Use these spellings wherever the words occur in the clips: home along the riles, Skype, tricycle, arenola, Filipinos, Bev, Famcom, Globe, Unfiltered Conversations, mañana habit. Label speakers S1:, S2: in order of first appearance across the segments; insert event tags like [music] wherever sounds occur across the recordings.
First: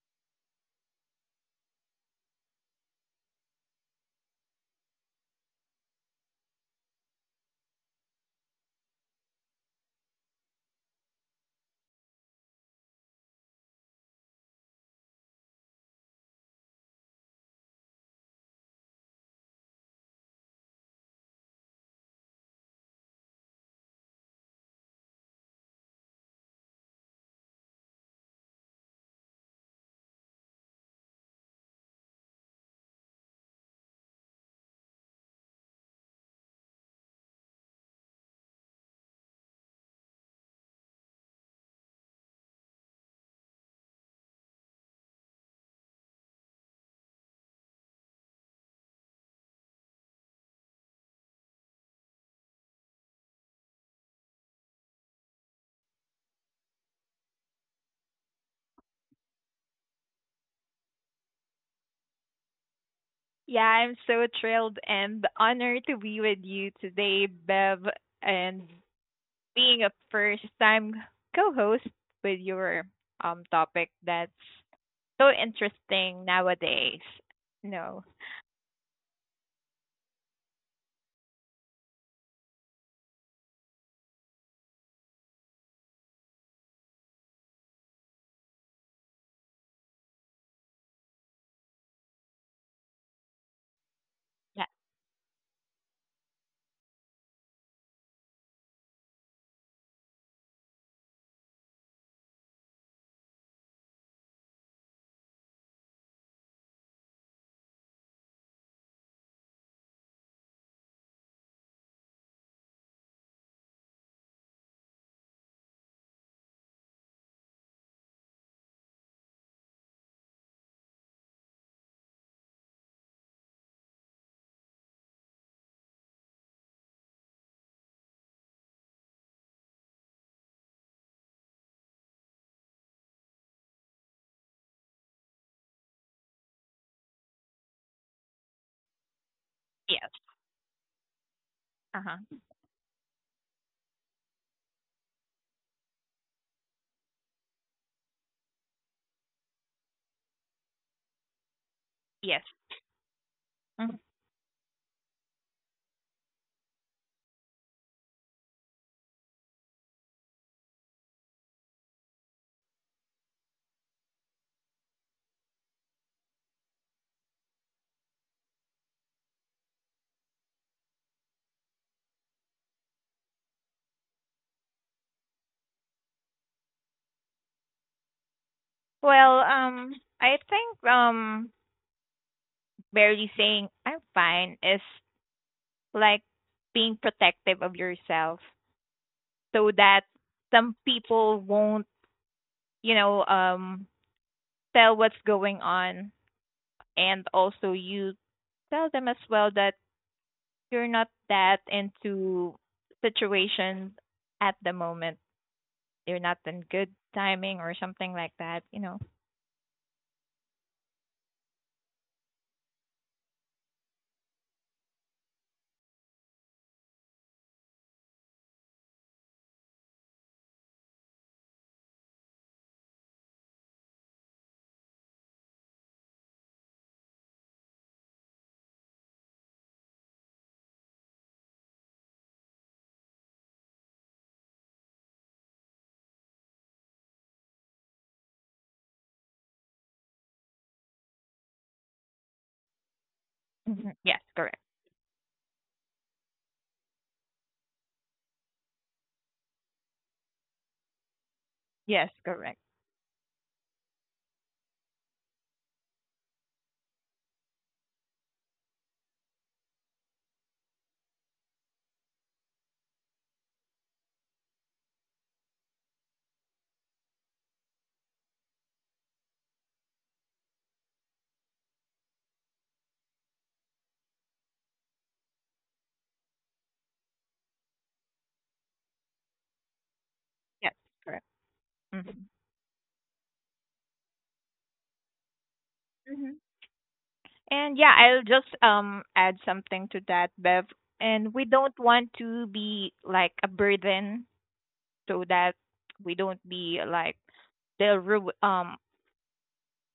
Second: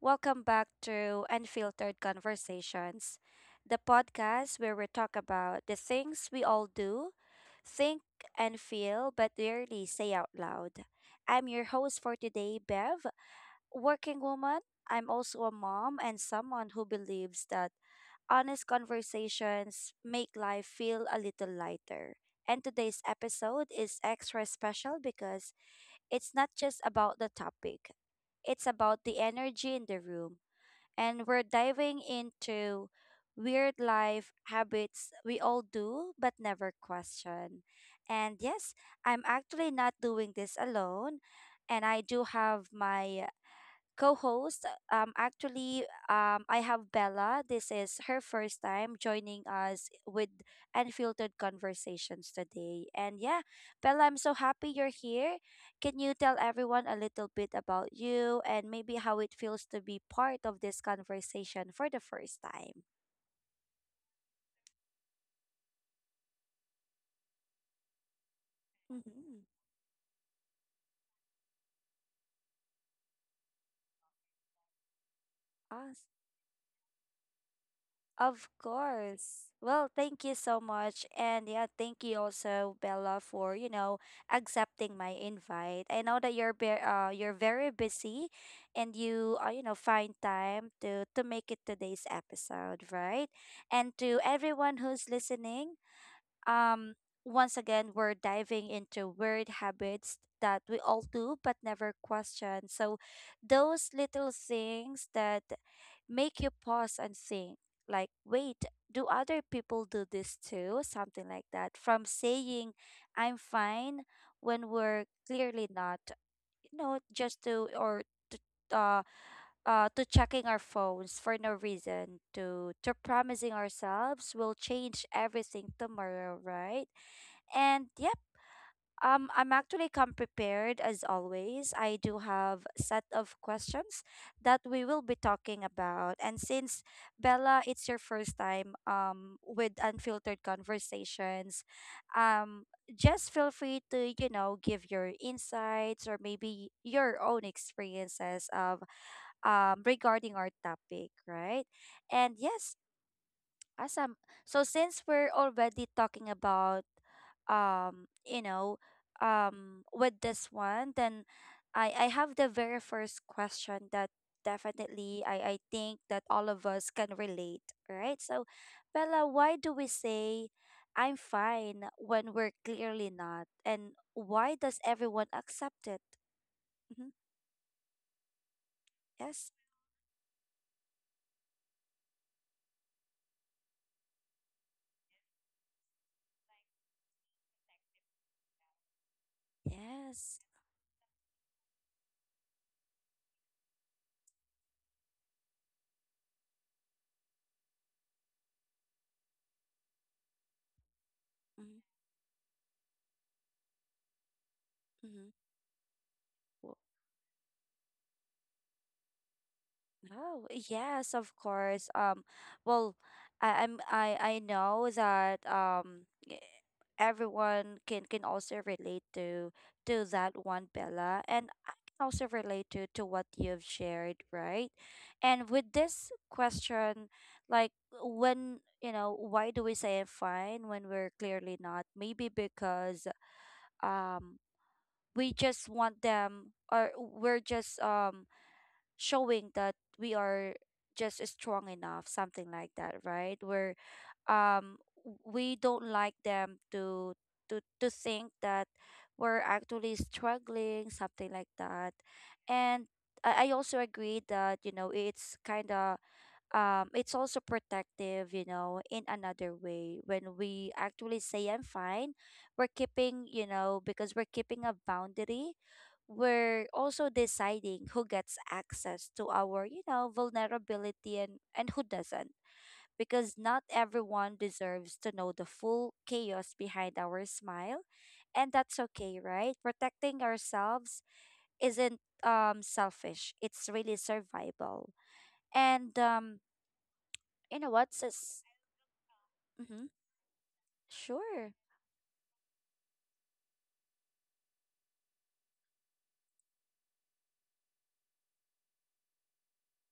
S1: welcome back to Unfiltered Conversations, the podcast where we talk about the things we all do, think and feel, but rarely say out loud. I'm your host for today, Bev, working woman. I'm also a mom and someone who believes that honest conversations make life feel a little lighter. And today's episode is extra special because it's not just about the topic, it's about the energy in the room. And we're diving into weird life habits we all do but never question. And yes, I'm actually not doing this alone. And I do have my co-host. I have Bella. This is her first time joining us with Unfiltered Conversations today. And yeah, Bella, I'm so happy you're here. Can you tell everyone a little bit about you and maybe how it feels to be part of this conversation for the first time?
S2: Yeah, I'm so thrilled and honored to be with you today, Bev, and
S1: Mm-hmm.
S2: being a first time co host with your topic that's so interesting nowadays. No.
S1: Of course. Well, thank you so much. And yeah, thank you also, Bella, for, accepting my invite. I know that you're very busy and you find time to make it today's episode, right? And to
S2: Yeah.
S1: everyone who's listening, um once again, we're diving into weird habits that we all do but never question. So, those little things that make you pause and think, like, wait, do other people do this too? Something like that. From saying, I'm fine, when we're clearly not, you know, just to, or to, to checking our phones for no reason, to promising ourselves we'll change everything tomorrow, right? And yep. I'm actually come prepared as always. I do have a set of questions that we will be talking about. And since Bella, it's your first time with
S2: Yes.
S1: unfiltered conversations,
S2: Uh-huh.
S1: um, just feel free to, you know, give your insights or maybe your own experiences of regarding our topic, right? And
S2: Yes.
S1: yes,
S2: Mhm.
S1: awesome. So since we're already talking about um, you know, with this one, then I have the very first question that definitely I think that all of us can relate, right? So Bella, why do we say I'm fine when we're clearly not? And why does everyone accept it? Mm-hmm.
S2: Well,
S1: Yes.
S2: I think barely saying I'm fine is like being protective of yourself so that
S1: Yes.
S2: some people won't, you know, um tell what's going on, and also you tell them as well that you're not that into situations at the moment.
S1: Mm-hmm.
S2: You're not in good timing or something like that.
S1: Oh, yes, of course. Well, I, I'm I know that everyone can also relate to that one, Bella, and I can also relate to what you've shared, right? And with this question, like when you know, why do we say I'm fine when we're clearly not? Maybe because um we just want them or we're just showing that we are just strong enough, something like that, right? Where
S2: Mhm. Yes, correct.
S1: um we don't like them to to think that we're actually struggling, something like that.
S2: Yes, correct.
S1: And I also agree that, you know, it's kinda it's also protective, you know, in another way. When we actually say I'm fine, we're keeping, you know, because we're keeping a boundary, we're also deciding who gets access to our, you know, vulnerability and who doesn't. Because not everyone deserves to know the full chaos behind our smile. And that's okay, right? Protecting
S2: Yes,
S1: ourselves
S2: correct.
S1: isn't
S2: Mhm.
S1: selfish. It's really survival. And
S2: Mhm.
S1: you know
S2: And yeah,
S1: what?
S2: I'll
S1: Sis-
S2: just add
S1: mm-hmm.
S2: something to that, Bev. And we
S1: Sure.
S2: don't want to be like a burden, so that we don't be like they'll ru- um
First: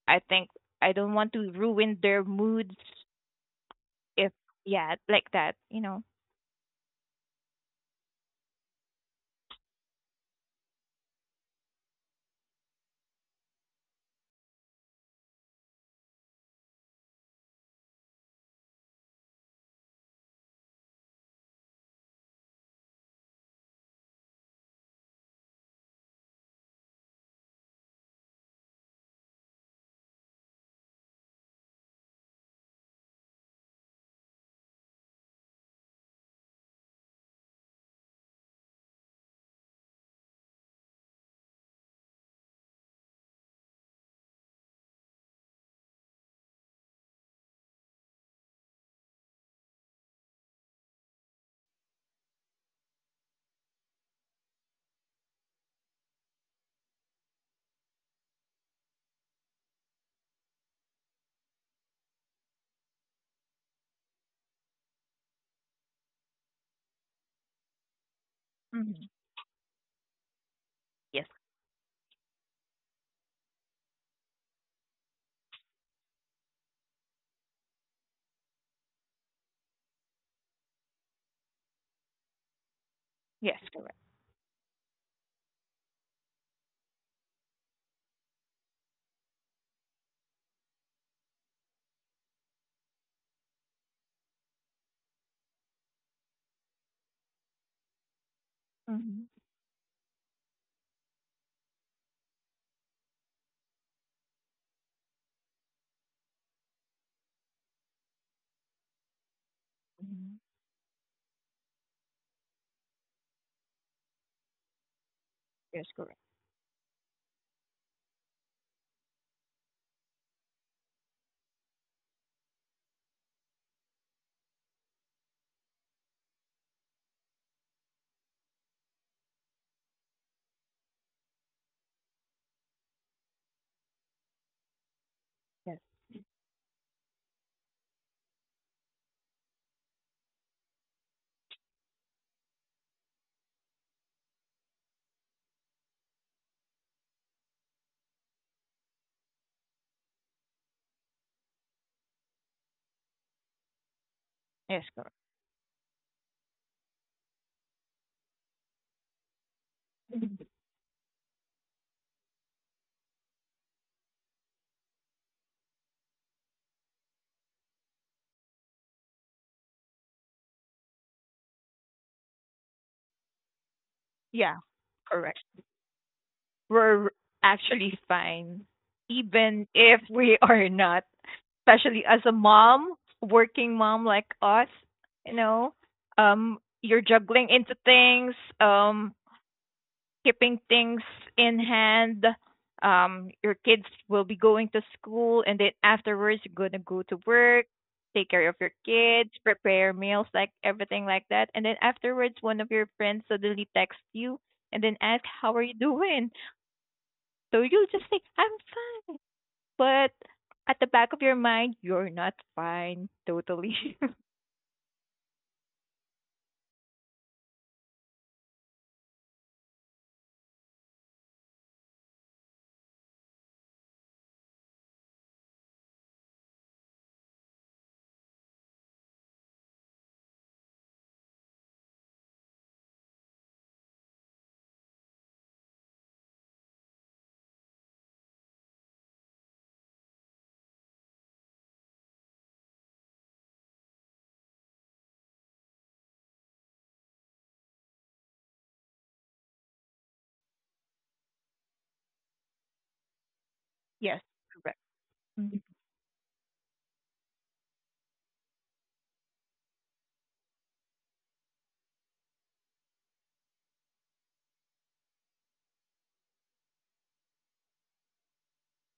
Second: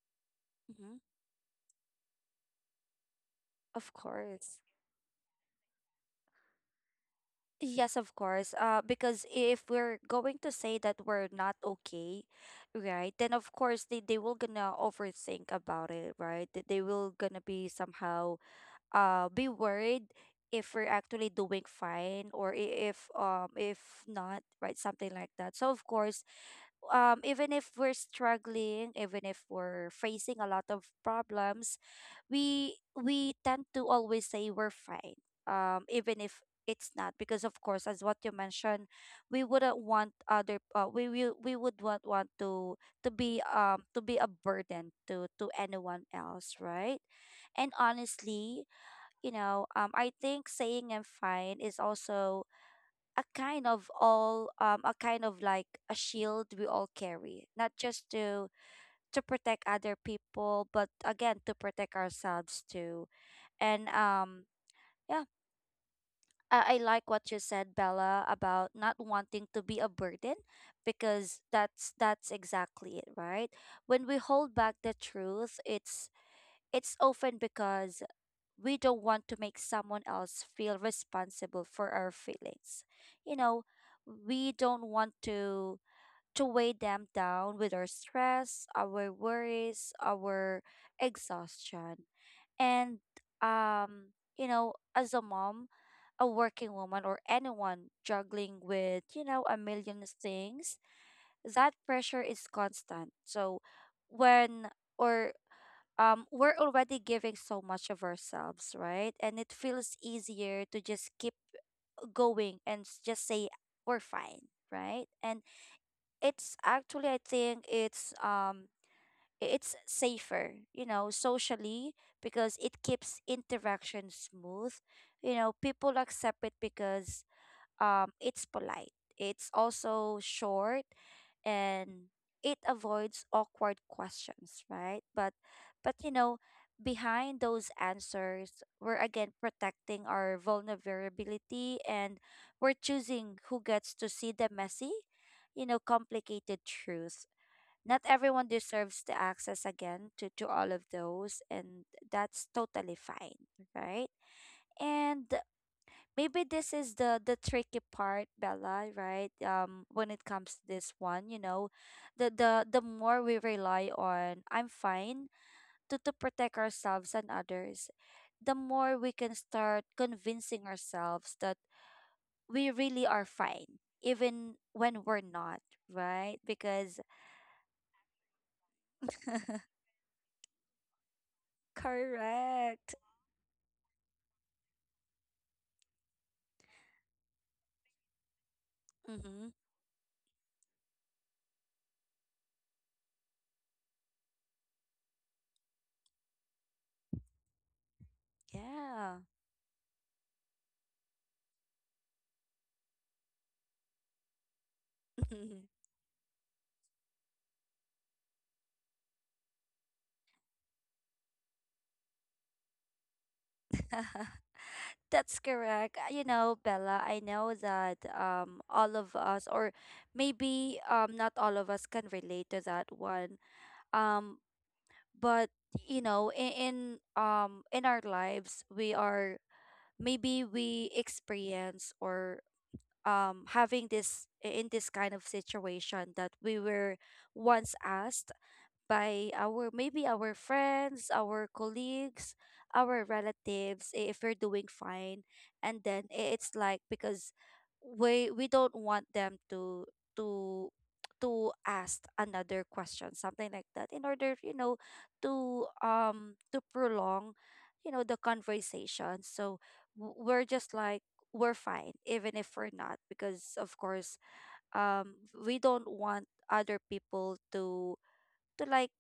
S2: I think I
S1: Mm-hmm.
S2: don't want to ruin their moods
S1: Of
S2: if,
S1: course.
S2: yeah, like that, you know.
S1: Yes, of course. Because if we're going to say that we're not okay, right, then of course they will gonna overthink about it, right? They will gonna be somehow be worried if we're actually doing fine or if not, right? Something like that. So of course even if we're struggling, even if we're facing a lot of problems, we tend to always say we're fine, even if it's not. Because of course, as what you mentioned, we wouldn't want other we will we would want to be to be a burden to anyone else, right? And honestly, you know, I think saying I'm fine is also a kind of like a shield we all carry not just to protect other people but again to protect ourselves too and yeah I like what you said bella about not
S2: Hmm.
S1: wanting to be a burden
S2: Yes,
S1: because that's exactly it right when we hold back the truth it's often because we don't want to make someone else feel responsible for our feelings. You
S2: yes,
S1: know,
S2: correct.
S1: we don't want to weigh them down with our stress, our worries, our exhaustion. And you know, as a mom, a working woman or anyone juggling with, you
S2: Hmm.
S1: know, a million things, that pressure is constant. So when or we're already giving so much of ourselves, right? And it feels
S2: Hmm.
S1: easier to just keep going and just say we're fine, right? And
S2: Yes, correct.
S1: it's actually, I think it's safer, you know, socially because it keeps interaction smooth. You know, people accept it because it's polite. It's also short and it avoids awkward questions, right? But
S2: Yes,
S1: but you know, behind those answers, we're again protecting our vulnerability and we're choosing who gets to see the messy, you know, complicated truth. Not everyone deserves the access again to all of those and that's totally fine, right?
S2: yes, correct.
S1: And maybe this is the tricky part bella right when it
S2: Mhm.
S1: comes to this one you know the more we rely on I'm fine to protect ourselves and others the more we can start convincing ourselves that we really are fine even
S2: Yeah,
S1: when we're
S2: correct.
S1: not right because
S2: We're actually fine, even
S1: [laughs]
S2: if we are not, especially as a mom,
S1: correct
S2: working mom like us, you know. You're juggling into things. Um,
S1: mm-hmm.
S2: Keeping things in hand. Your kids will be going to school, and then afterwards, you're gonna go to work, take care of your
S1: yeah
S2: kids, prepare meals, like everything like that. And then afterwards, one of your friends suddenly texts you and then asks, "How are you doing?" So you just say, "I'm fine," but at the back of your mind, you're not fine totally. [laughs]
S1: [laughs] That's correct. You know, Bella, I know that all of us or maybe not all of us can relate to that one. Um but you know, in our lives we are maybe we experience or having this in this kind of situation that we were once asked by our maybe our friends, our colleagues, our relatives if we're doing fine. And then it's like because we don't want them to to to ask another question, something like that, in
S2: Yes,
S1: order, you know,
S2: correct. Mhm.
S1: to prolong, you know, the conversation. So we're just like we're fine even if we're not because of course we don't want other people to like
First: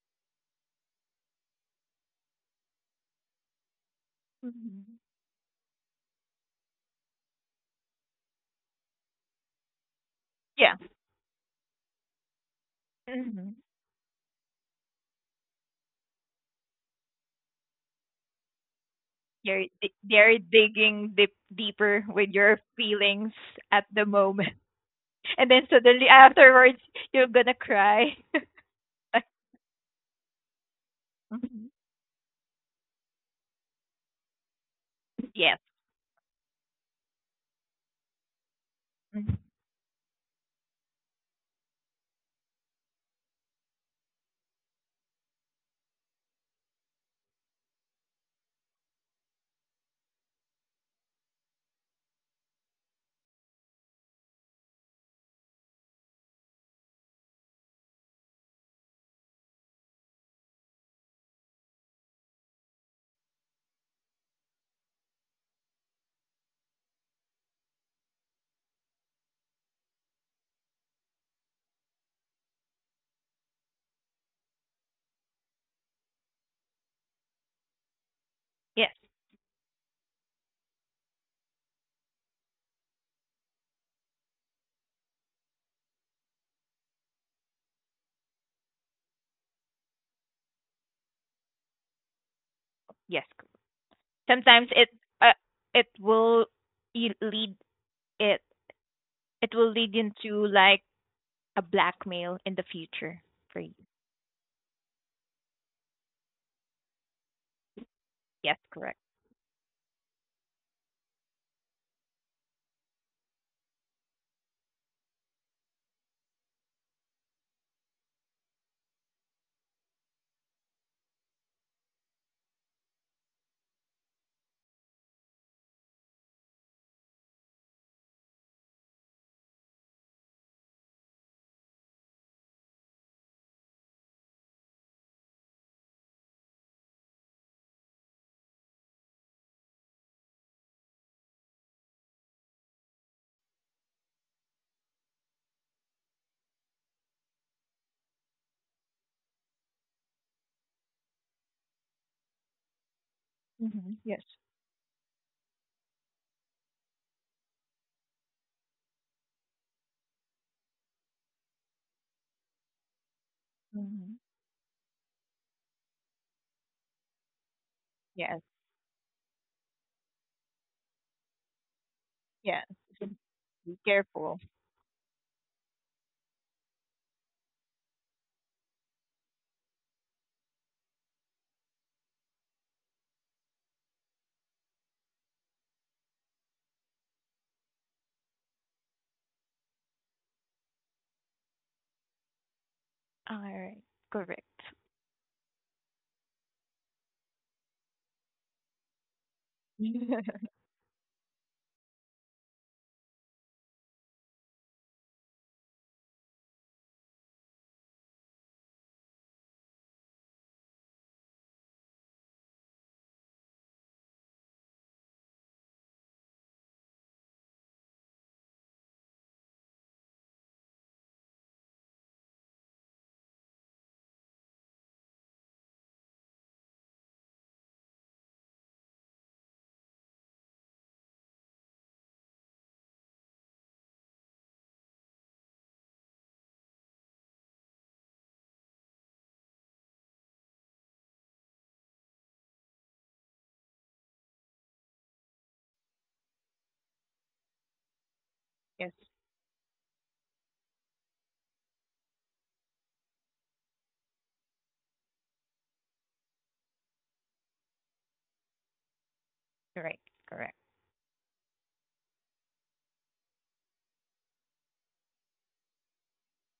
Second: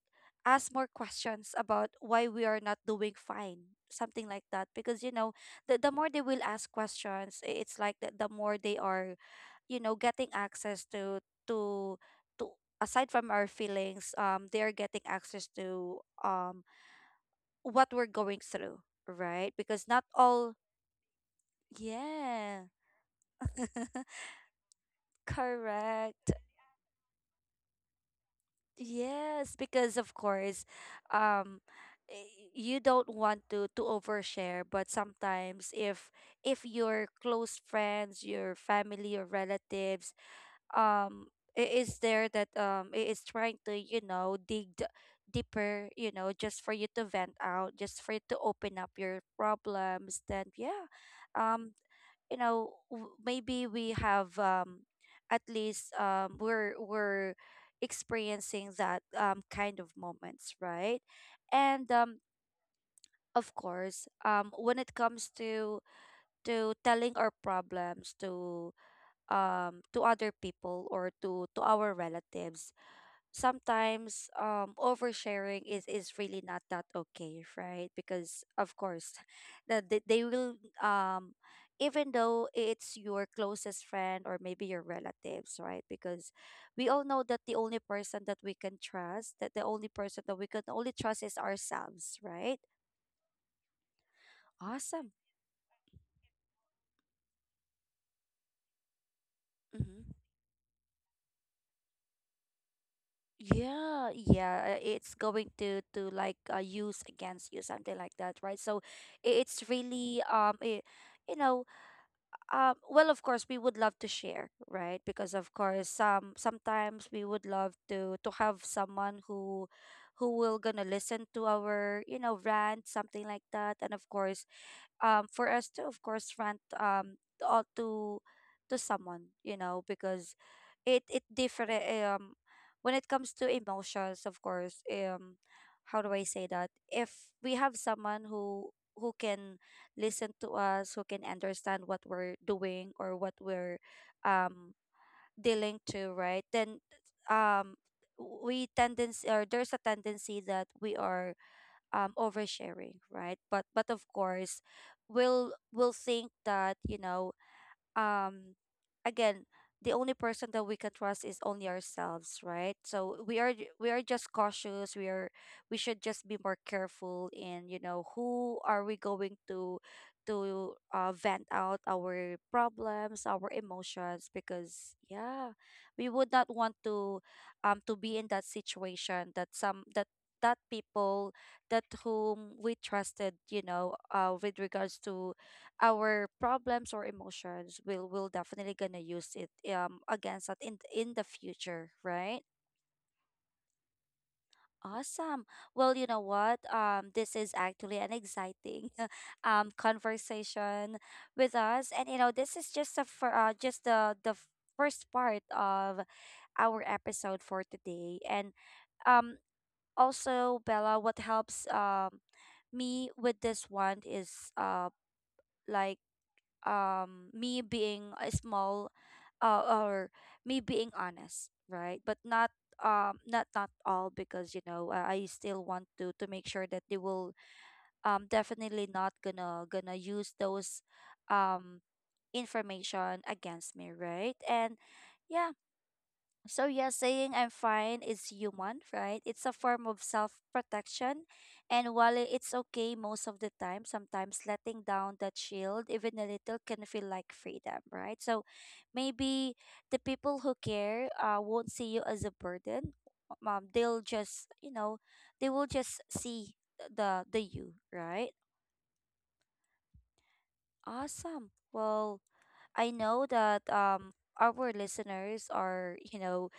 S1: ask more questions about why we are not doing fine something like that
S2: Mhm.
S1: because you know the more they will ask questions it's like the more they are you know getting
S2: Yeah.
S1: access to to to aside from our
S2: Hmm.
S1: feelings they are getting access to what we're going through right because not
S2: They're
S1: all
S2: digging deep deeper with your
S1: yeah
S2: feelings at
S1: [laughs]
S2: the moment, [laughs] and then suddenly
S1: correct
S2: afterwards you're gonna cry. [laughs]
S1: Yes, because of course, um,
S2: Mhm.
S1: you don't want to overshare, but
S2: Yes.
S1: sometimes if your close friends, your family or
S2: Mhm.
S1: relatives, um, I- is there that I- is trying to, you know, deeper, you know, just for you to vent out, just for you to open up your problems, then yeah, um, you know maybe we have at least we're experiencing that kind of moments right and of course when it comes to telling our problems to other people or to our relatives sometimes oversharing is really not that okay right because of
S2: Yes,
S1: course [laughs] that they will um even though it's your closest friend or maybe your relatives right because we all know that the only person that we can trust that the only person that we can only trust is ourselves right
S2: yes. Sometimes
S1: awesome
S2: uh, it will e- lead it it will lead
S1: hmm
S2: into like a blackmail in the future for you.
S1: yeah yeah it's going to like use against you something like that right
S2: Yes,
S1: so
S2: correct.
S1: it's really you know well, of course, we would love to share, right? Because of course, sometimes we would love to have someone who will gonna listen to our, you know, rant, something like that. And of course, for us to of course rant or to someone you know because it different when it comes to emotions of course how do I say that if we have someone who can listen to us who can understand what we're doing or what we're um dealing to right then um we tendency or there's a tendency that we are oversharing, right? But
S2: Mm-hmm.
S1: of
S2: Yes.
S1: course, we'll think that um again, the only person that we can trust is only ourselves, right? So we are we are
S2: Mm-hmm.
S1: just cautious. We should just be more careful in
S2: Yes.
S1: who are we going to vent out our
S2: Yes. So,
S1: problems, our
S2: be
S1: emotions,
S2: careful.
S1: because yeah, we would not want to be in that situation that some that that people that whom we trusted, with regards to our problems or emotions, we'll definitely gonna use it against that in the future, right?
S2: All right. Correct.
S1: Awesome. Well, you know what, this is actually an exciting [laughs]
S2: [laughs] Yes.
S1: conversation with us. And you know, this is just a for just the first part of our episode for today. And um also, Bella, what helps me with this one is like me being a small, or me being honest, right? But not all, because you know, I still want to make sure that they will definitely not gonna use those um information against me, right? And yeah, so yeah, saying I'm fine is human, right? It's a form of self-protection. And while it's okay most of the time, sometimes letting down that shield even a little can feel like freedom, right? So maybe the people who care won't see you as a burden. They'll just, you know, they will just see the you, right?
S2: Correct. Correct.
S1: Awesome. Well, I know that our listeners are, you know,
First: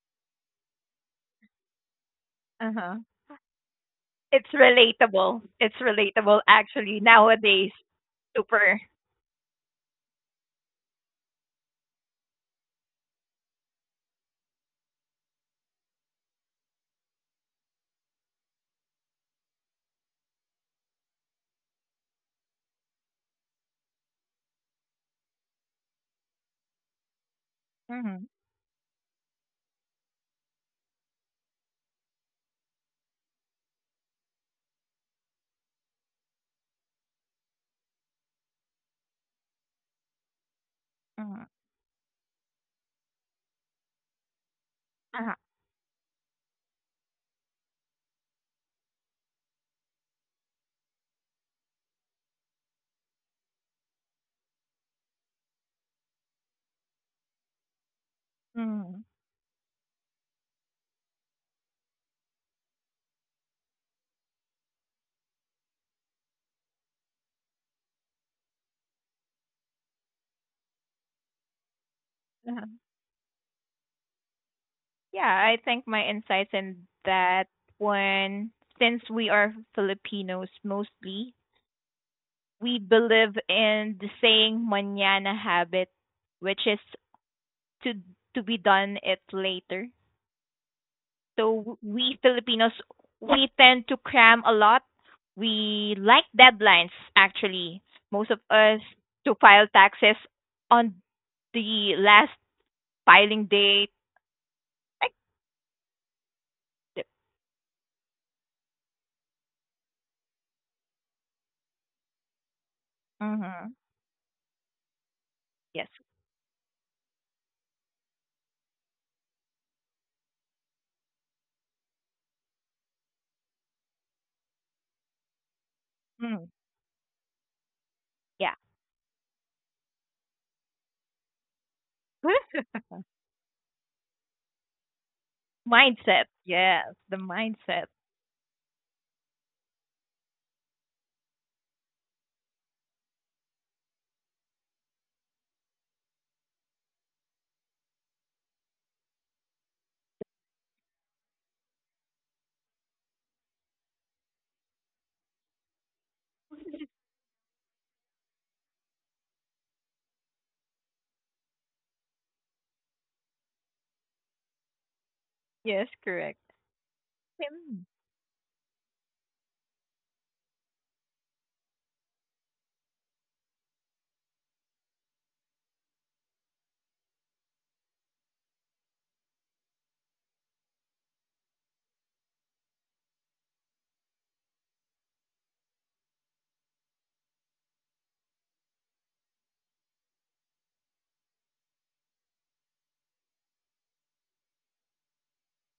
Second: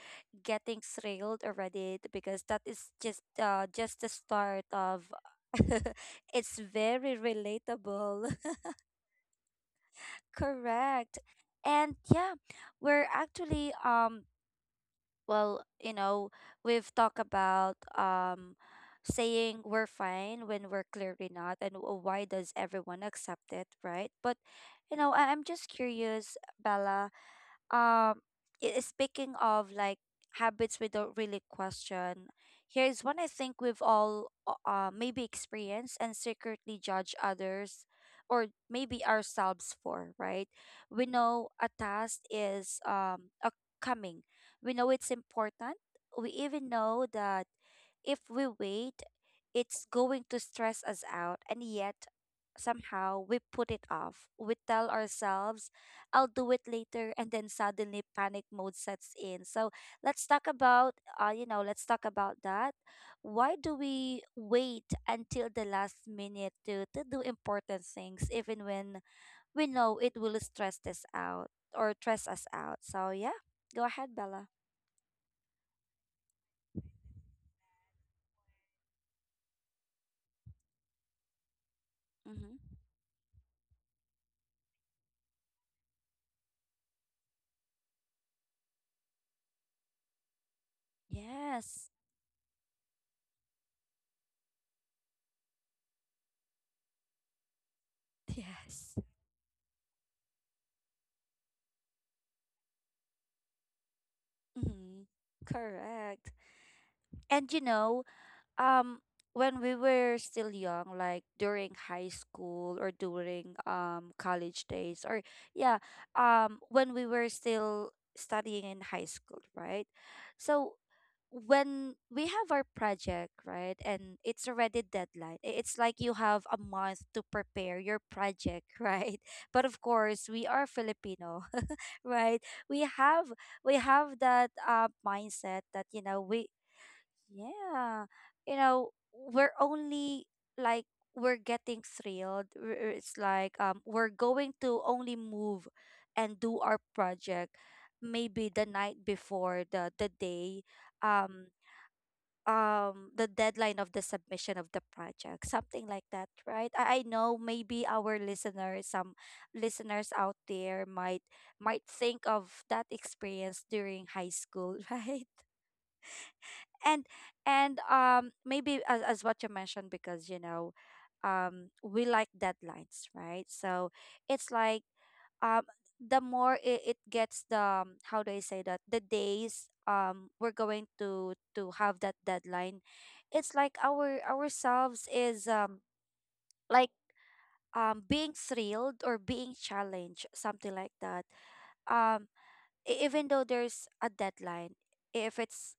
S1: getting thrilled already because that is
S2: Uh-huh.
S1: just the
S2: It's
S1: start of
S2: relatable. It's
S1: [laughs]
S2: relatable
S1: it's
S2: actually
S1: very
S2: nowadays.
S1: relatable.
S2: Super.
S1: [laughs] Correct. And yeah, we're actually well, you know, we've talked about saying we're fine when we're clearly not, and why does everyone accept it, right? But you know, I'm just curious, Bella, um
S2: Mhm.
S1: speaking of like habits we don't really question. Here's one I think we've all maybe experienced and secretly judge others, or maybe ourselves, for, right? We
S2: Mhm.
S1: know a task is a coming. We know it's
S2: Uh-huh.
S1: important. We even know that if we wait it's going to stress us out, and yet somehow we put it off. We tell ourselves I'll do it later, and then suddenly panic mode
S2: Mhm.
S1: sets in. So let's talk about let's talk about that. Why do we wait until the last minute to do important things, even when we know it will stress us out or stress us
S2: Uh-huh.
S1: out? So yeah, go ahead, Bella.
S2: Yeah, I think my insights in that one, since we are Filipinos mostly,
S1: Mm-hmm.
S2: we believe in the saying mañana habit, which is to to be done it later. So
S1: Yes. [laughs]
S2: we Filipinos, we tend to cram a lot. We like deadlines actually. Most of us
S1: Yes.
S2: to file taxes on the last filing date.
S1: Mm-hmm.
S2: Like
S1: Correct.
S2: the,
S1: And you know, um when we were still young, like during high school or during
S2: hmm.
S1: college days, or yeah,
S2: Yes.
S1: when we were still studying in high school, right? So when we have our project, right, and it's already deadline, it's like you have
S2: Mm,
S1: a month to prepare your
S2: yeah.
S1: project [laughs] right? But of course we are Filipino [laughs] right?
S2: Huh?
S1: We have we have that mindset that you know
S2: Mindset.
S1: we...
S2: Yes, the mindset.
S1: yeah. You know, we're only like we're getting thrilled. It's like we're going to only move and do our project maybe the night before the day, um the deadline of the submission of the project, something like that, right? I know maybe our listeners, some listeners out there, might think of that experience during high school [laughs] right?
S2: Yes, correct.
S1: And and
S2: Mm,
S1: maybe as what you mentioned, because you know we like deadlines, right? So it's like um the more it gets the how do I say that, the days we're going to have that deadline, it's like our ourselves is like being thrilled or being challenged, something like that. um Even though there's a deadline, if it's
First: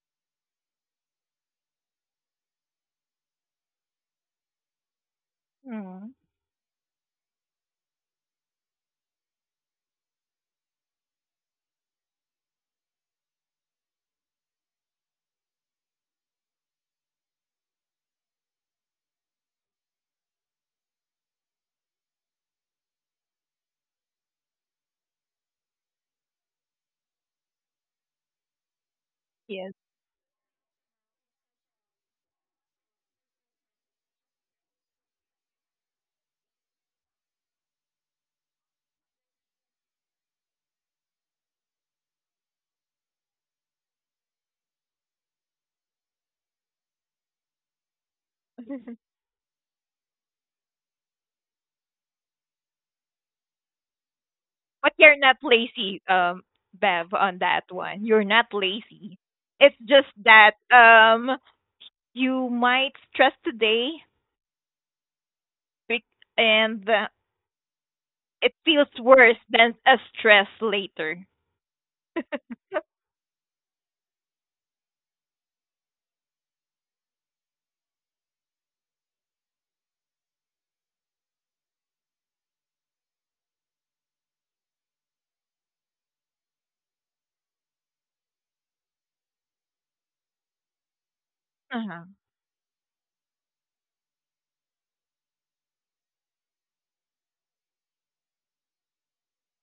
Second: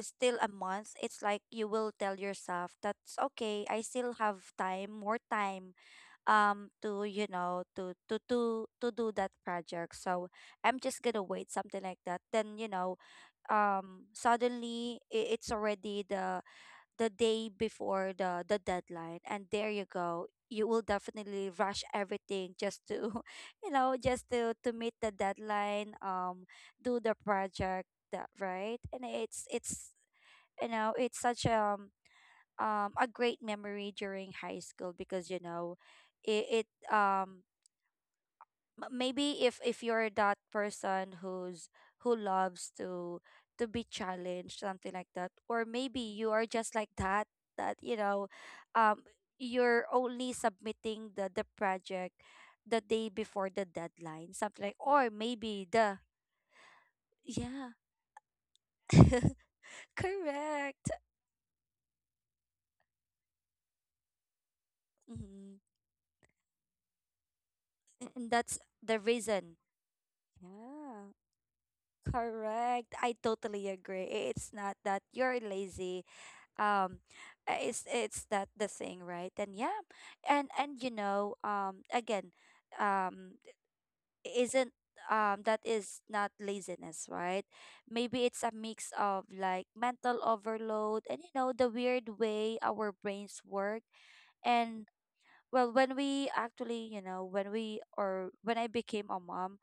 S1: still a month, it's like you will tell yourself that's okay. I still have time, more time,
S2: mm,
S1: to you know, to do that project. So I'm just gonna wait, something like that. Then you know, suddenly it's already the day before the deadline, and there you go. You will definitely rush everything just to, [laughs] you know, just to meet the deadline. Do the project that right, and
S2: yes.
S1: it's you know it's such a great memory during high school, because you know it um maybe if you're that person who loves to be challenged, something like that, or maybe you are just like that, you know, um
S2: [laughs]
S1: you're only submitting the project the day before the deadline, something like
S2: But
S1: or
S2: you're not
S1: maybe the...
S2: lazy, Bev, on
S1: yeah.
S2: that one. You're not
S1: [laughs]
S2: lazy. It's just that
S1: Correct.
S2: you might stress today,
S1: Mhm.
S2: bec- and
S1: And
S2: it
S1: that's
S2: feels
S1: the
S2: worse
S1: reason.
S2: than a stress
S1: Yeah,
S2: later. [laughs]
S1: correct. I totally agree. It's not that you're lazy. Um, it's that the thing, right? And yeah, and you know, again, um, isn't that is not laziness, right? Maybe it's a mix of like mental overload and you know the
S2: Uh-huh.
S1: weird way our brains work. And well, when we actually, you know, when we or when I became a mom,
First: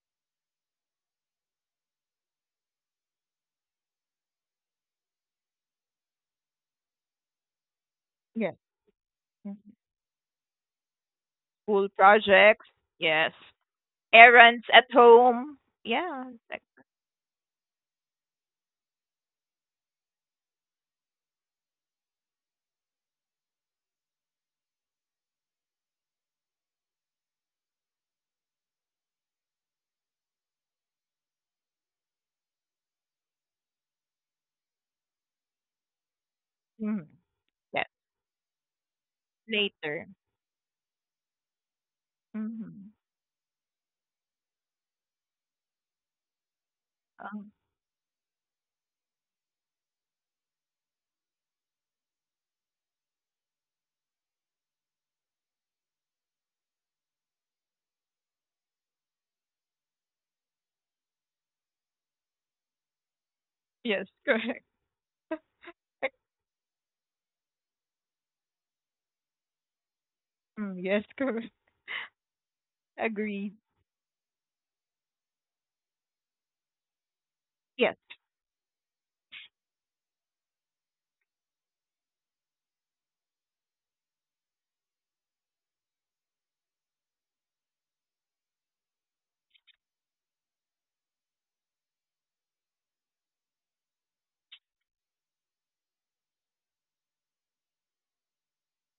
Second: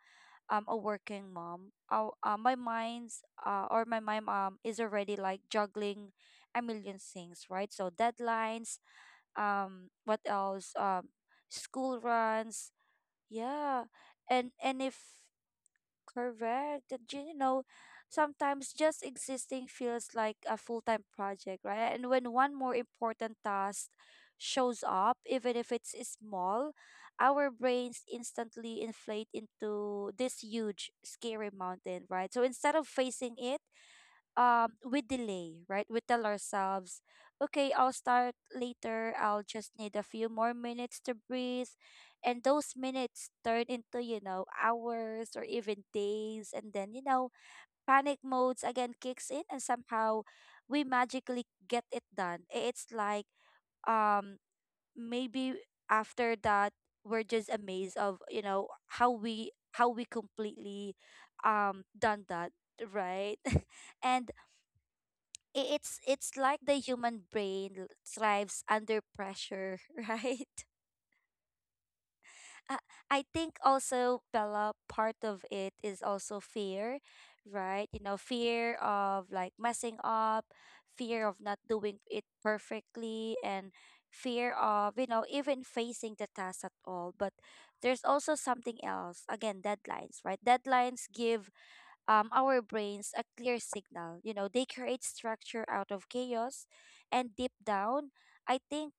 S1: a working mom, my mind's or my mind is already like juggling a million things, right? So
S2: Yes.
S1: deadlines,
S2: Mhm.
S1: what else?
S2: School
S1: School
S2: projects.
S1: runs,
S2: Yes.
S1: yeah,
S2: Errands
S1: and
S2: at
S1: if...
S2: home. Yeah. Like,
S1: Correct. That you know, sometimes just existing feels like a full-time project, right? And when one more important task shows up, even if it's small, our brains instantly inflate into this huge, scary mountain, right? So instead of facing it, we delay, right? We tell ourselves,
S2: mm,
S1: okay,
S2: yes.
S1: I'll start later, I'll just need a
S2: Later.
S1: few more minutes to breathe. And those
S2: Hmm.
S1: minutes turn into, you know, hours or even days, and then you know
S2: Um,
S1: panic modes again kicks in, and somehow we magically get it done. It's like um maybe after that we're just amazed of you know how we completely done that, right? [laughs]
S2: yes.
S1: And
S2: Correct.
S1: it's
S2: [laughs]
S1: it's like the human brain thrives under pressure, [laughs] right?
S2: Mm, yes. Correct.
S1: I, I
S2: Agreed.
S1: think also, Bella, part of it is also fear, right?
S2: Yes.
S1: You know, fear of like messing up, fear of not doing it perfectly, and fear of, you know, even facing the task at all. But there's also something else. Again, deadlines, right? Deadlines give, our brains a clear signal. You know, they create structure out of chaos. And deep down, I think,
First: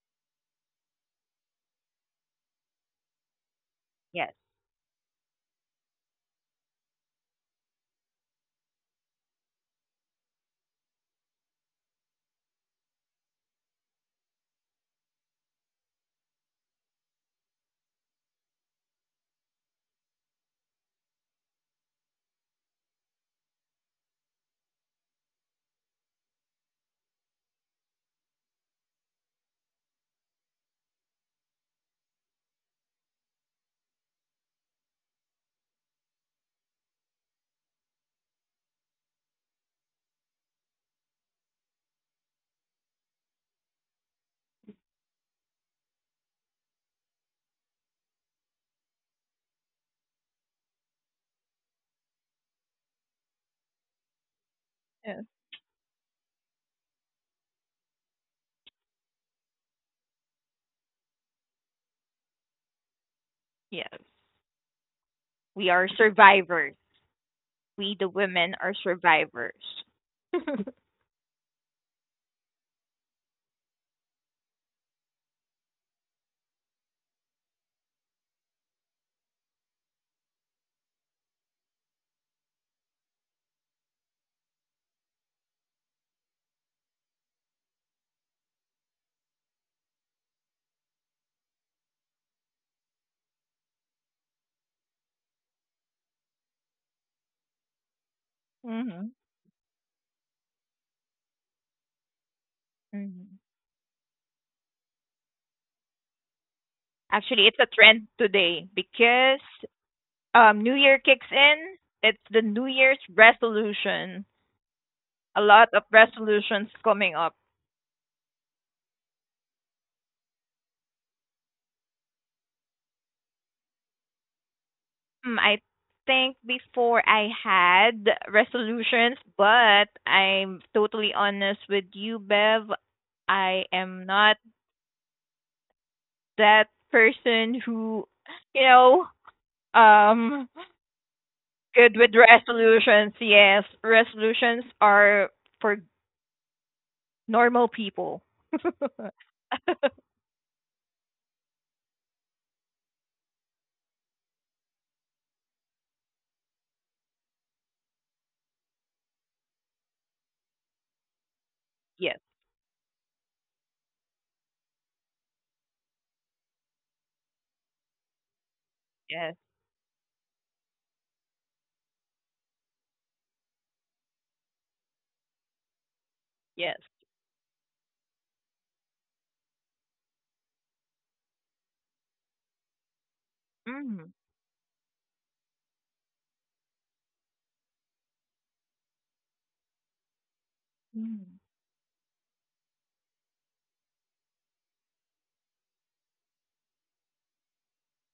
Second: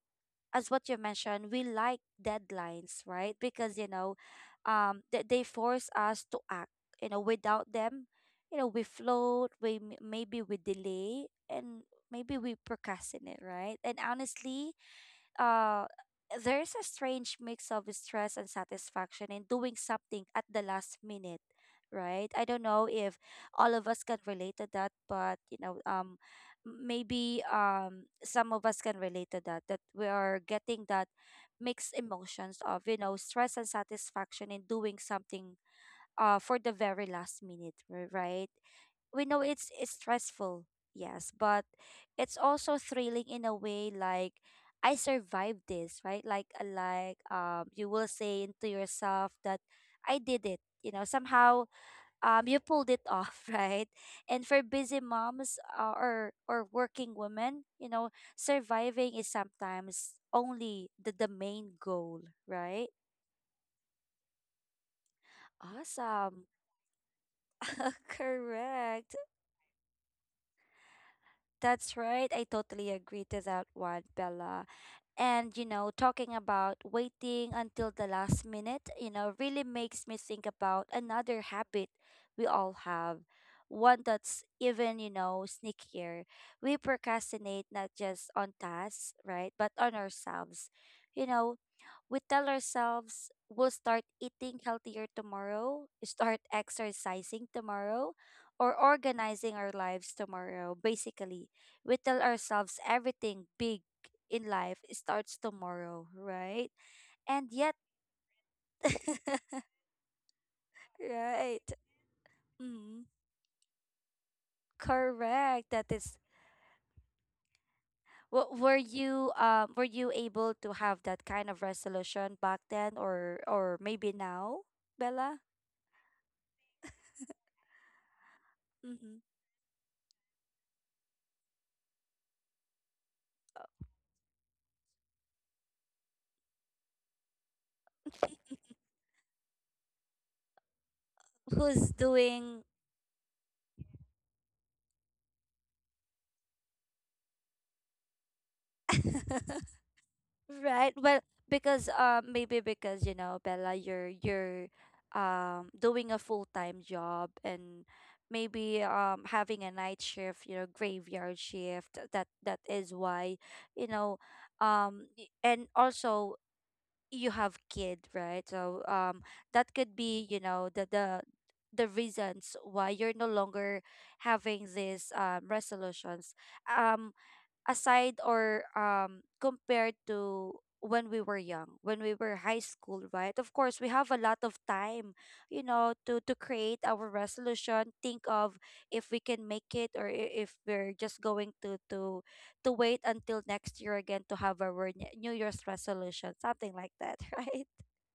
S1: as what you mentioned, we like deadlines, right? Because, you know,
S2: Yes.
S1: they force us to act. You know, without them, you know, we float, we maybe we delay, and maybe we procrastinate, right? And honestly, uh, there is a strange mix of stress and satisfaction in doing something at the last minute, right? I don't know if all of us can relate to that, but you know, maybe, some of us can relate to that. That we are getting that mixed emotions of, you know, stress and satisfaction in doing something for the very last minute, right? We know it's stressful, yes, but it's also thrilling in a way like I survived this, right? Like you will say to yourself that I did it. You know, somehow you pulled it off, [laughs] right? And for busy
S2: Yes.
S1: moms, or working women, you know, surviving is sometimes only the main goal, right?
S2: Yes. We are
S1: Awesome.
S2: survivors. We, the
S1: [laughs]
S2: women, are
S1: Correct.
S2: survivors. [laughs]
S1: That's right. I totally agree to that one, Bella. And, you know, talking about waiting until the last minute, you know, really makes me think about another habit we all have. One that's even, you know, sneakier. We procrastinate not just on tasks, right, but on ourselves. You know, we tell ourselves we'll start eating healthier tomorrow, [laughs] start exercising tomorrow, or
S2: Hmm.
S1: organizing our lives tomorrow. Basically, we tell ourselves
S2: Hmm.
S1: everything big in life starts tomorrow, right?
S2: Actually,
S1: And
S2: it's a
S1: yet,
S2: trend today
S1: [laughs]
S2: because New Year kicks
S1: right.
S2: in. It's the New Year's
S1: Mm,
S2: resolution. A lot
S1: correct.
S2: of
S1: That is.
S2: resolutions coming up.
S1: Were you were you able to have that kind of resolution back then, or maybe now,
S2: Mm,
S1: Bella?
S2: I think before I had
S1: Mm-hmm.
S2: resolutions, but I'm totally honest with you, Bev. I am not that person who, you know, Um,
S1: Who's
S2: good with
S1: doing...
S2: resolutions. Yes, resolutions are for normal people. [laughs]
S1: [laughs] Right. Well, because maybe because, you know, Bella, you're doing a full-time job, and maybe having a night shift, you know, graveyard shift.
S2: Yes,
S1: That is why, you know, and also you have kid, right? So
S2: yes,
S1: that could be, you know, the reasons why you're no longer having these resolutions.
S2: yes.
S1: Um aside or compared to when we were young, when we were high school, right, of course we have
S2: Mm,
S1: a lot of time, you know, to create our resolution, think of if we can make it, or if we're just
S2: mm,
S1: going to wait until next year again to have our New Year's resolution, something like that, [laughs] right?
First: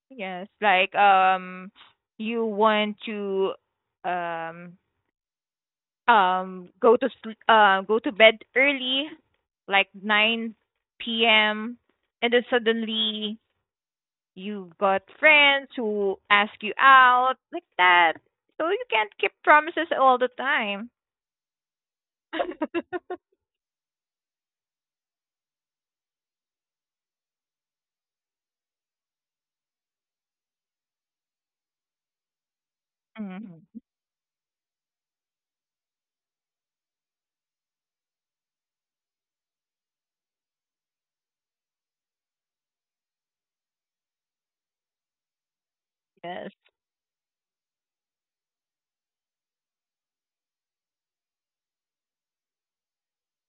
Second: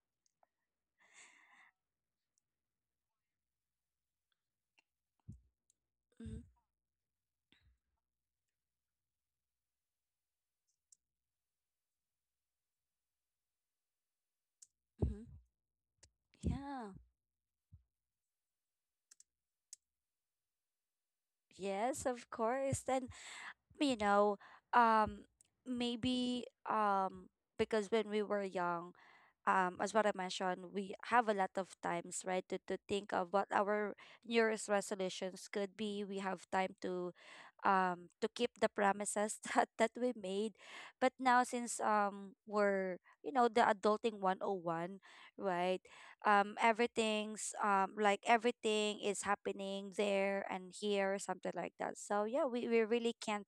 S2: yes, like you want to um
S1: Mm-hmm.
S2: go to bed early, like 9 p.m., and then suddenly you've got
S1: Mm-hmm.
S2: friends who ask you
S1: Yeah.
S2: out like that. So you can't keep promises all the time.
S1: Yes, of course. And
S2: [laughs]
S1: you know, um maybe because when we were young, as what I mentioned, we have a lot of times, right, to think of what
S2: Mhm.
S1: our New Year's resolutions could be. We have time to, to keep the promises [laughs] that we made. But now since we're, you know, the adulting 101, right,
S2: Yes.
S1: everything's like everything is happening there and here, something like that. So yeah, we really can't,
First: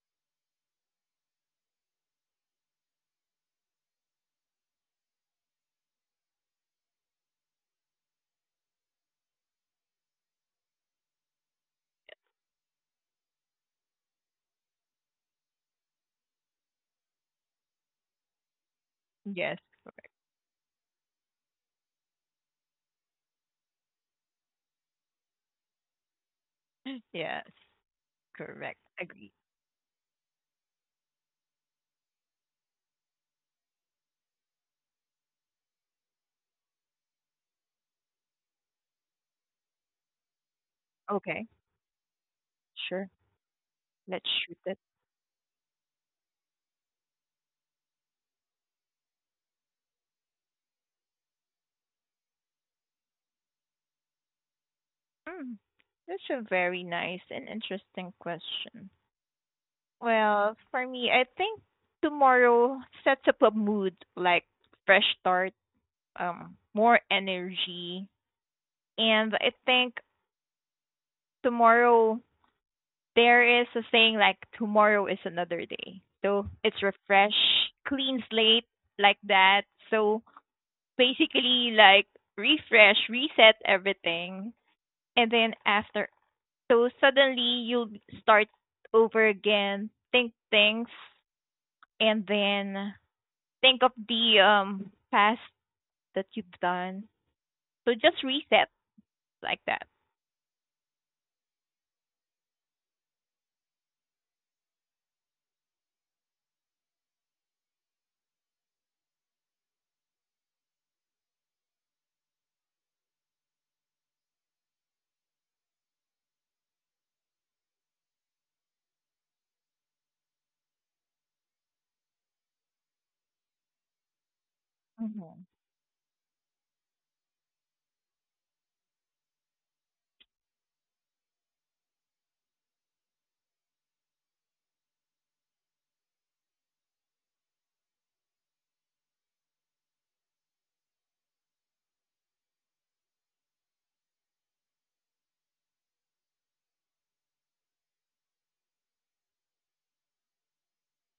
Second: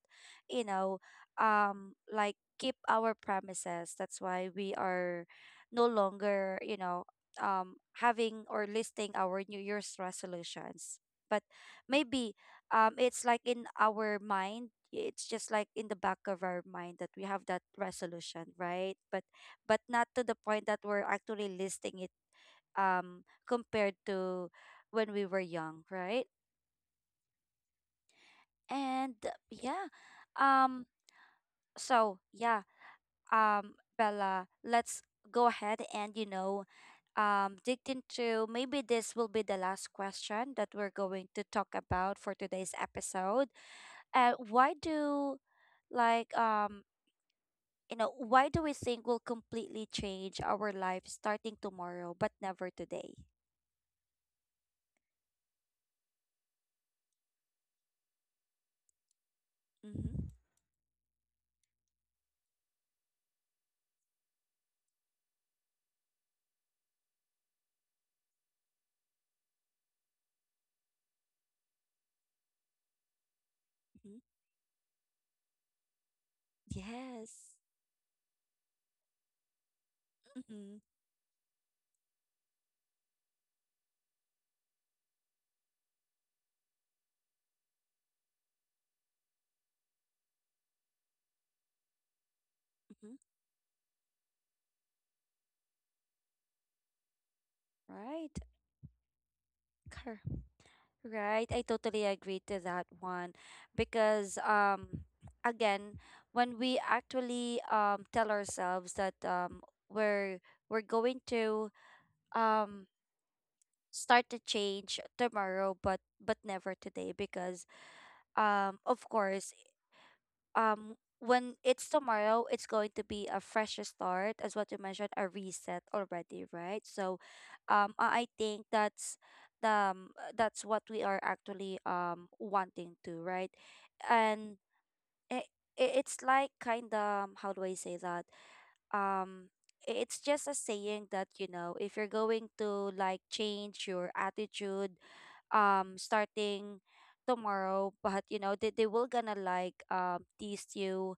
S1: you know, like keep our promises. That's why we are no longer, um, having or listing our New Year's resolutions. But maybe it's like in our mind, it's just like in the back of our mind that we have that resolution, right? But
S2: Yes.
S1: but not to the point that we're actually listing it, compared to when we were young, right?
S2: Yes. Correct.
S1: And
S2: Agree.
S1: yeah, um, so yeah, Bella, let's go ahead and digged into maybe this will be the last question that we're going to
S2: Okay.
S1: talk about for today's
S2: Sure.
S1: episode.
S2: Let's shoot
S1: Why
S2: it.
S1: do, like, you know, why do we think we'll completely change our life starting tomorrow but never today?
S2: Mm. That's a very nice and interesting question.
S1: Mm-hmm.
S2: Well, for me, I think tomorrow sets up a mood like fresh start, more energy, and I think tomorrow there is a saying
S1: Mm-hmm.
S2: like tomorrow is another day. So it's refresh,
S1: Yes.
S2: clean slate like that. So
S1: Mm-hmm.
S2: basically like refresh, reset everything. And then after, so suddenly you'll start over again, think things, and then
S1: Mm-hmm.
S2: think of the past that you've done. So just
S1: Right.
S2: reset like that.
S1: Cor- Right, I totally agree to that one because again, when we actually tell ourselves that we're we're going to um start to change tomorrow but never today because of course, when it's tomorrow it's going to be a fresh start, as what you mentioned, a
S2: Hmm.
S1: reset already, right? So I think that's the that's what we are actually wanting to, right? And it, it's like, kind of, how do I say that? Um i- it's just a saying that, you know, if you're going to like change your attitude starting tomorrow, but you know they will gonna like tease you,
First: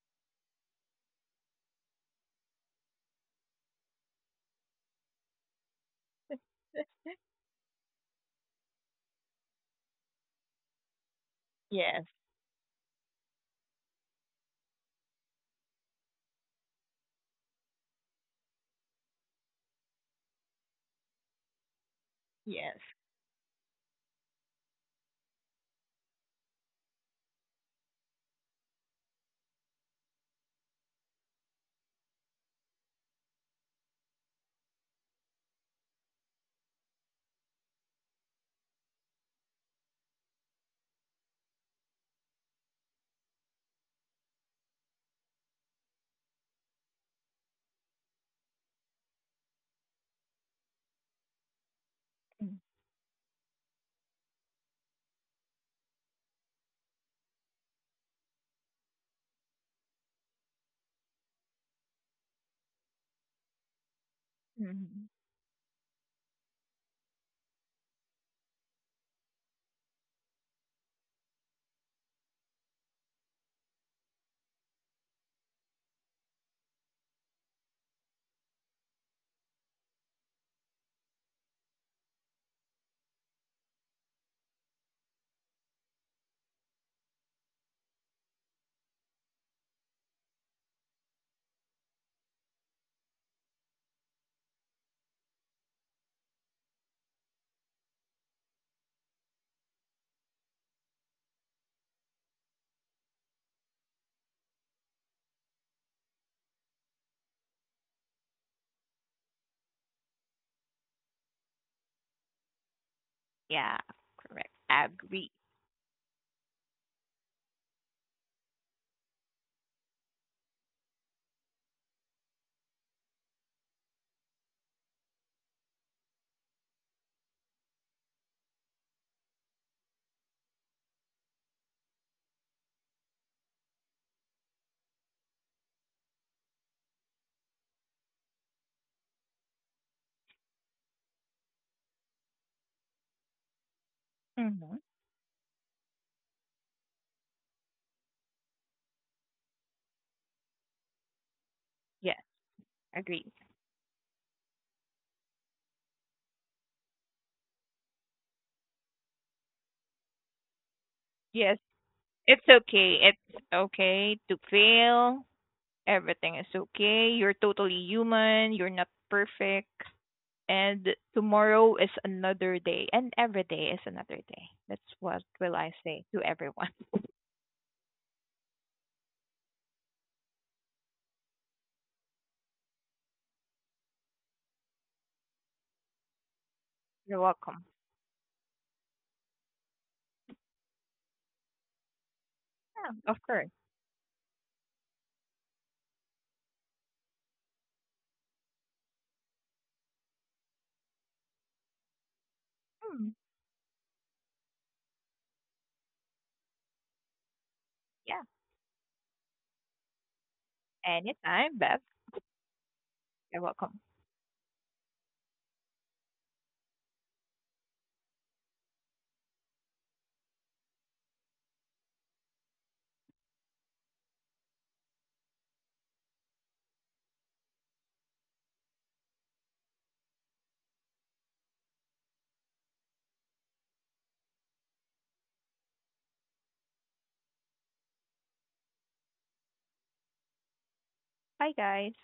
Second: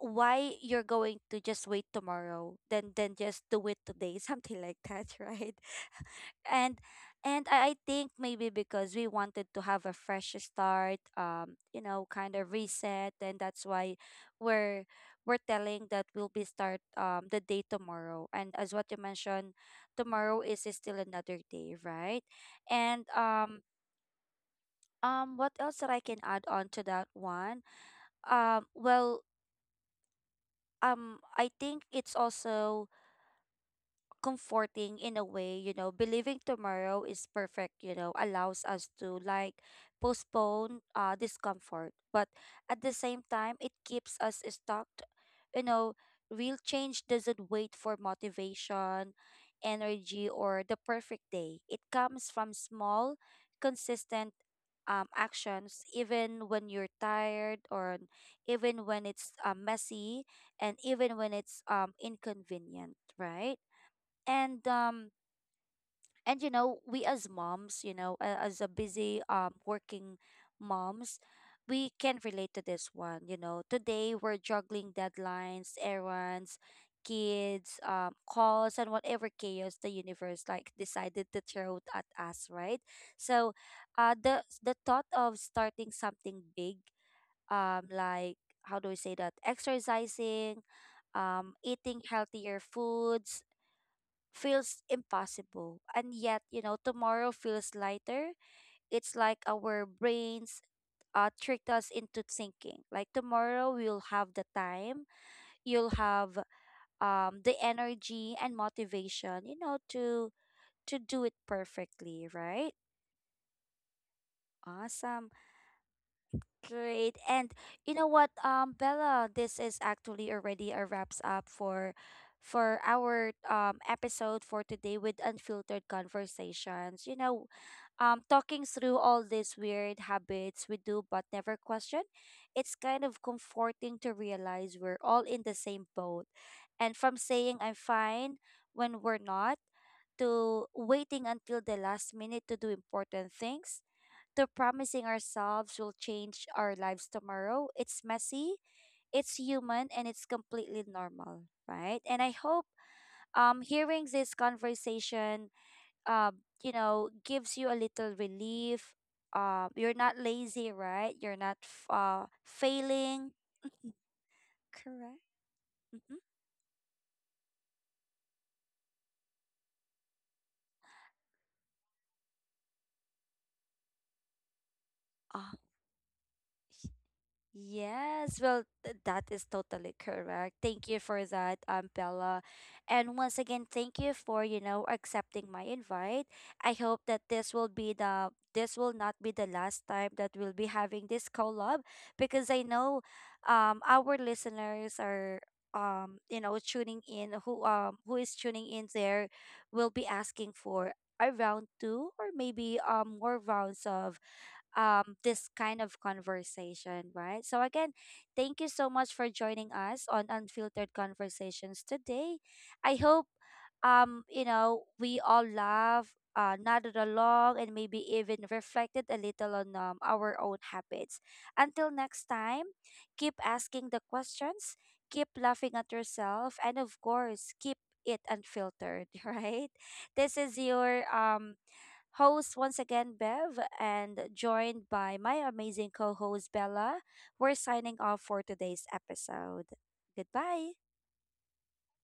S1: why you're going to just wait tomorrow, then just do it today [laughs] something like that, right? And and i I think maybe because we wanted to have a fresh start, you know,
S2: Yes,
S1: kind of reset, and that's why we're we're telling that we'll be start the day tomorrow, and as what you mentioned, tomorrow is still another day, right?
S2: yes.
S1: and what else that I can add on to that one? Well, I think it's also comforting in a way, you know, believing tomorrow is perfect, you know, allows us to like postpone discomfort. But at the same time, it keeps us stuck. You know, real change doesn't wait for motivation, energy, or the perfect day. It comes from small, consistent actions, even when you're tired, or even when it's messy, and even when it's inconvenient, right? and
S2: Mhm.
S1: um and you know, we as moms, you know, as a busy working moms, we can relate to this one. You know, today we're juggling deadlines, errands, kids, calls, and whatever chaos the universe like decided to throw at us, right? So the thought of starting something big, like, how do we say that, exercising, eating healthier foods, feels impossible. And yet, you know, tomorrow feels lighter. It's like our brains tricked us into thinking like tomorrow we'll have the time, you'll have the energy and motivation, you know, to do it perfectly, right?
S2: Yeah, correct.
S1: Awesome.
S2: Agree.
S1: Great. And you know what, Bella, this is actually already a wraps up for our episode for today with Unfiltered Conversations. You know, talking through all these weird habits we do but never question, it's kind of comforting to realize we're all in the same boat. And from saying I'm fine when we're not, to waiting until the last minute to do important things, to
S2: Mm-hmm.
S1: promising ourselves we'll change our lives tomorrow, it's messy, it's human, and it's completely normal, right? And
S2: Yes,
S1: I hope
S2: agree.
S1: hearing this conversation you know gives you a little relief. You're not lazy, right? You're not
S2: Yes, it's okay.
S1: failing,
S2: It's okay to fail.
S1: correct? Mm-hmm.
S2: Everything is okay. You're totally human. You're not perfect. And tomorrow is another day. And every day is another day. That's what
S1: Uh,
S2: will I say to everyone.
S1: Yes, well, that is totally correct. Thank you for that, Bella. And once again, thank you for, you know, accepting my invite. I hope
S2: [laughs] You're
S1: that
S2: welcome.
S1: this will not be the last time that we'll be having this collab, because I
S2: Yeah,
S1: know
S2: of course.
S1: our listeners are you know tuning in, who is tuning in there, will be asking for a round two, or maybe
S2: Hmm.
S1: more rounds of this kind of conversation, right? So, again,
S2: Yeah.
S1: thank you so much for joining us on Unfiltered
S2: Anytime, Beth.
S1: Conversations today. I hope,
S2: You're welcome.
S1: you know, we all laugh, nodded along, and maybe even reflected a little on our own habits. Until next time, keep asking the questions, keep laughing at yourself, and of course, keep it unfiltered, [laughs] right? This is your host once again, Bev, and joined by my amazing co host, Bella. We're signing off for today's episode. Goodbye.
S2: Bye, guys.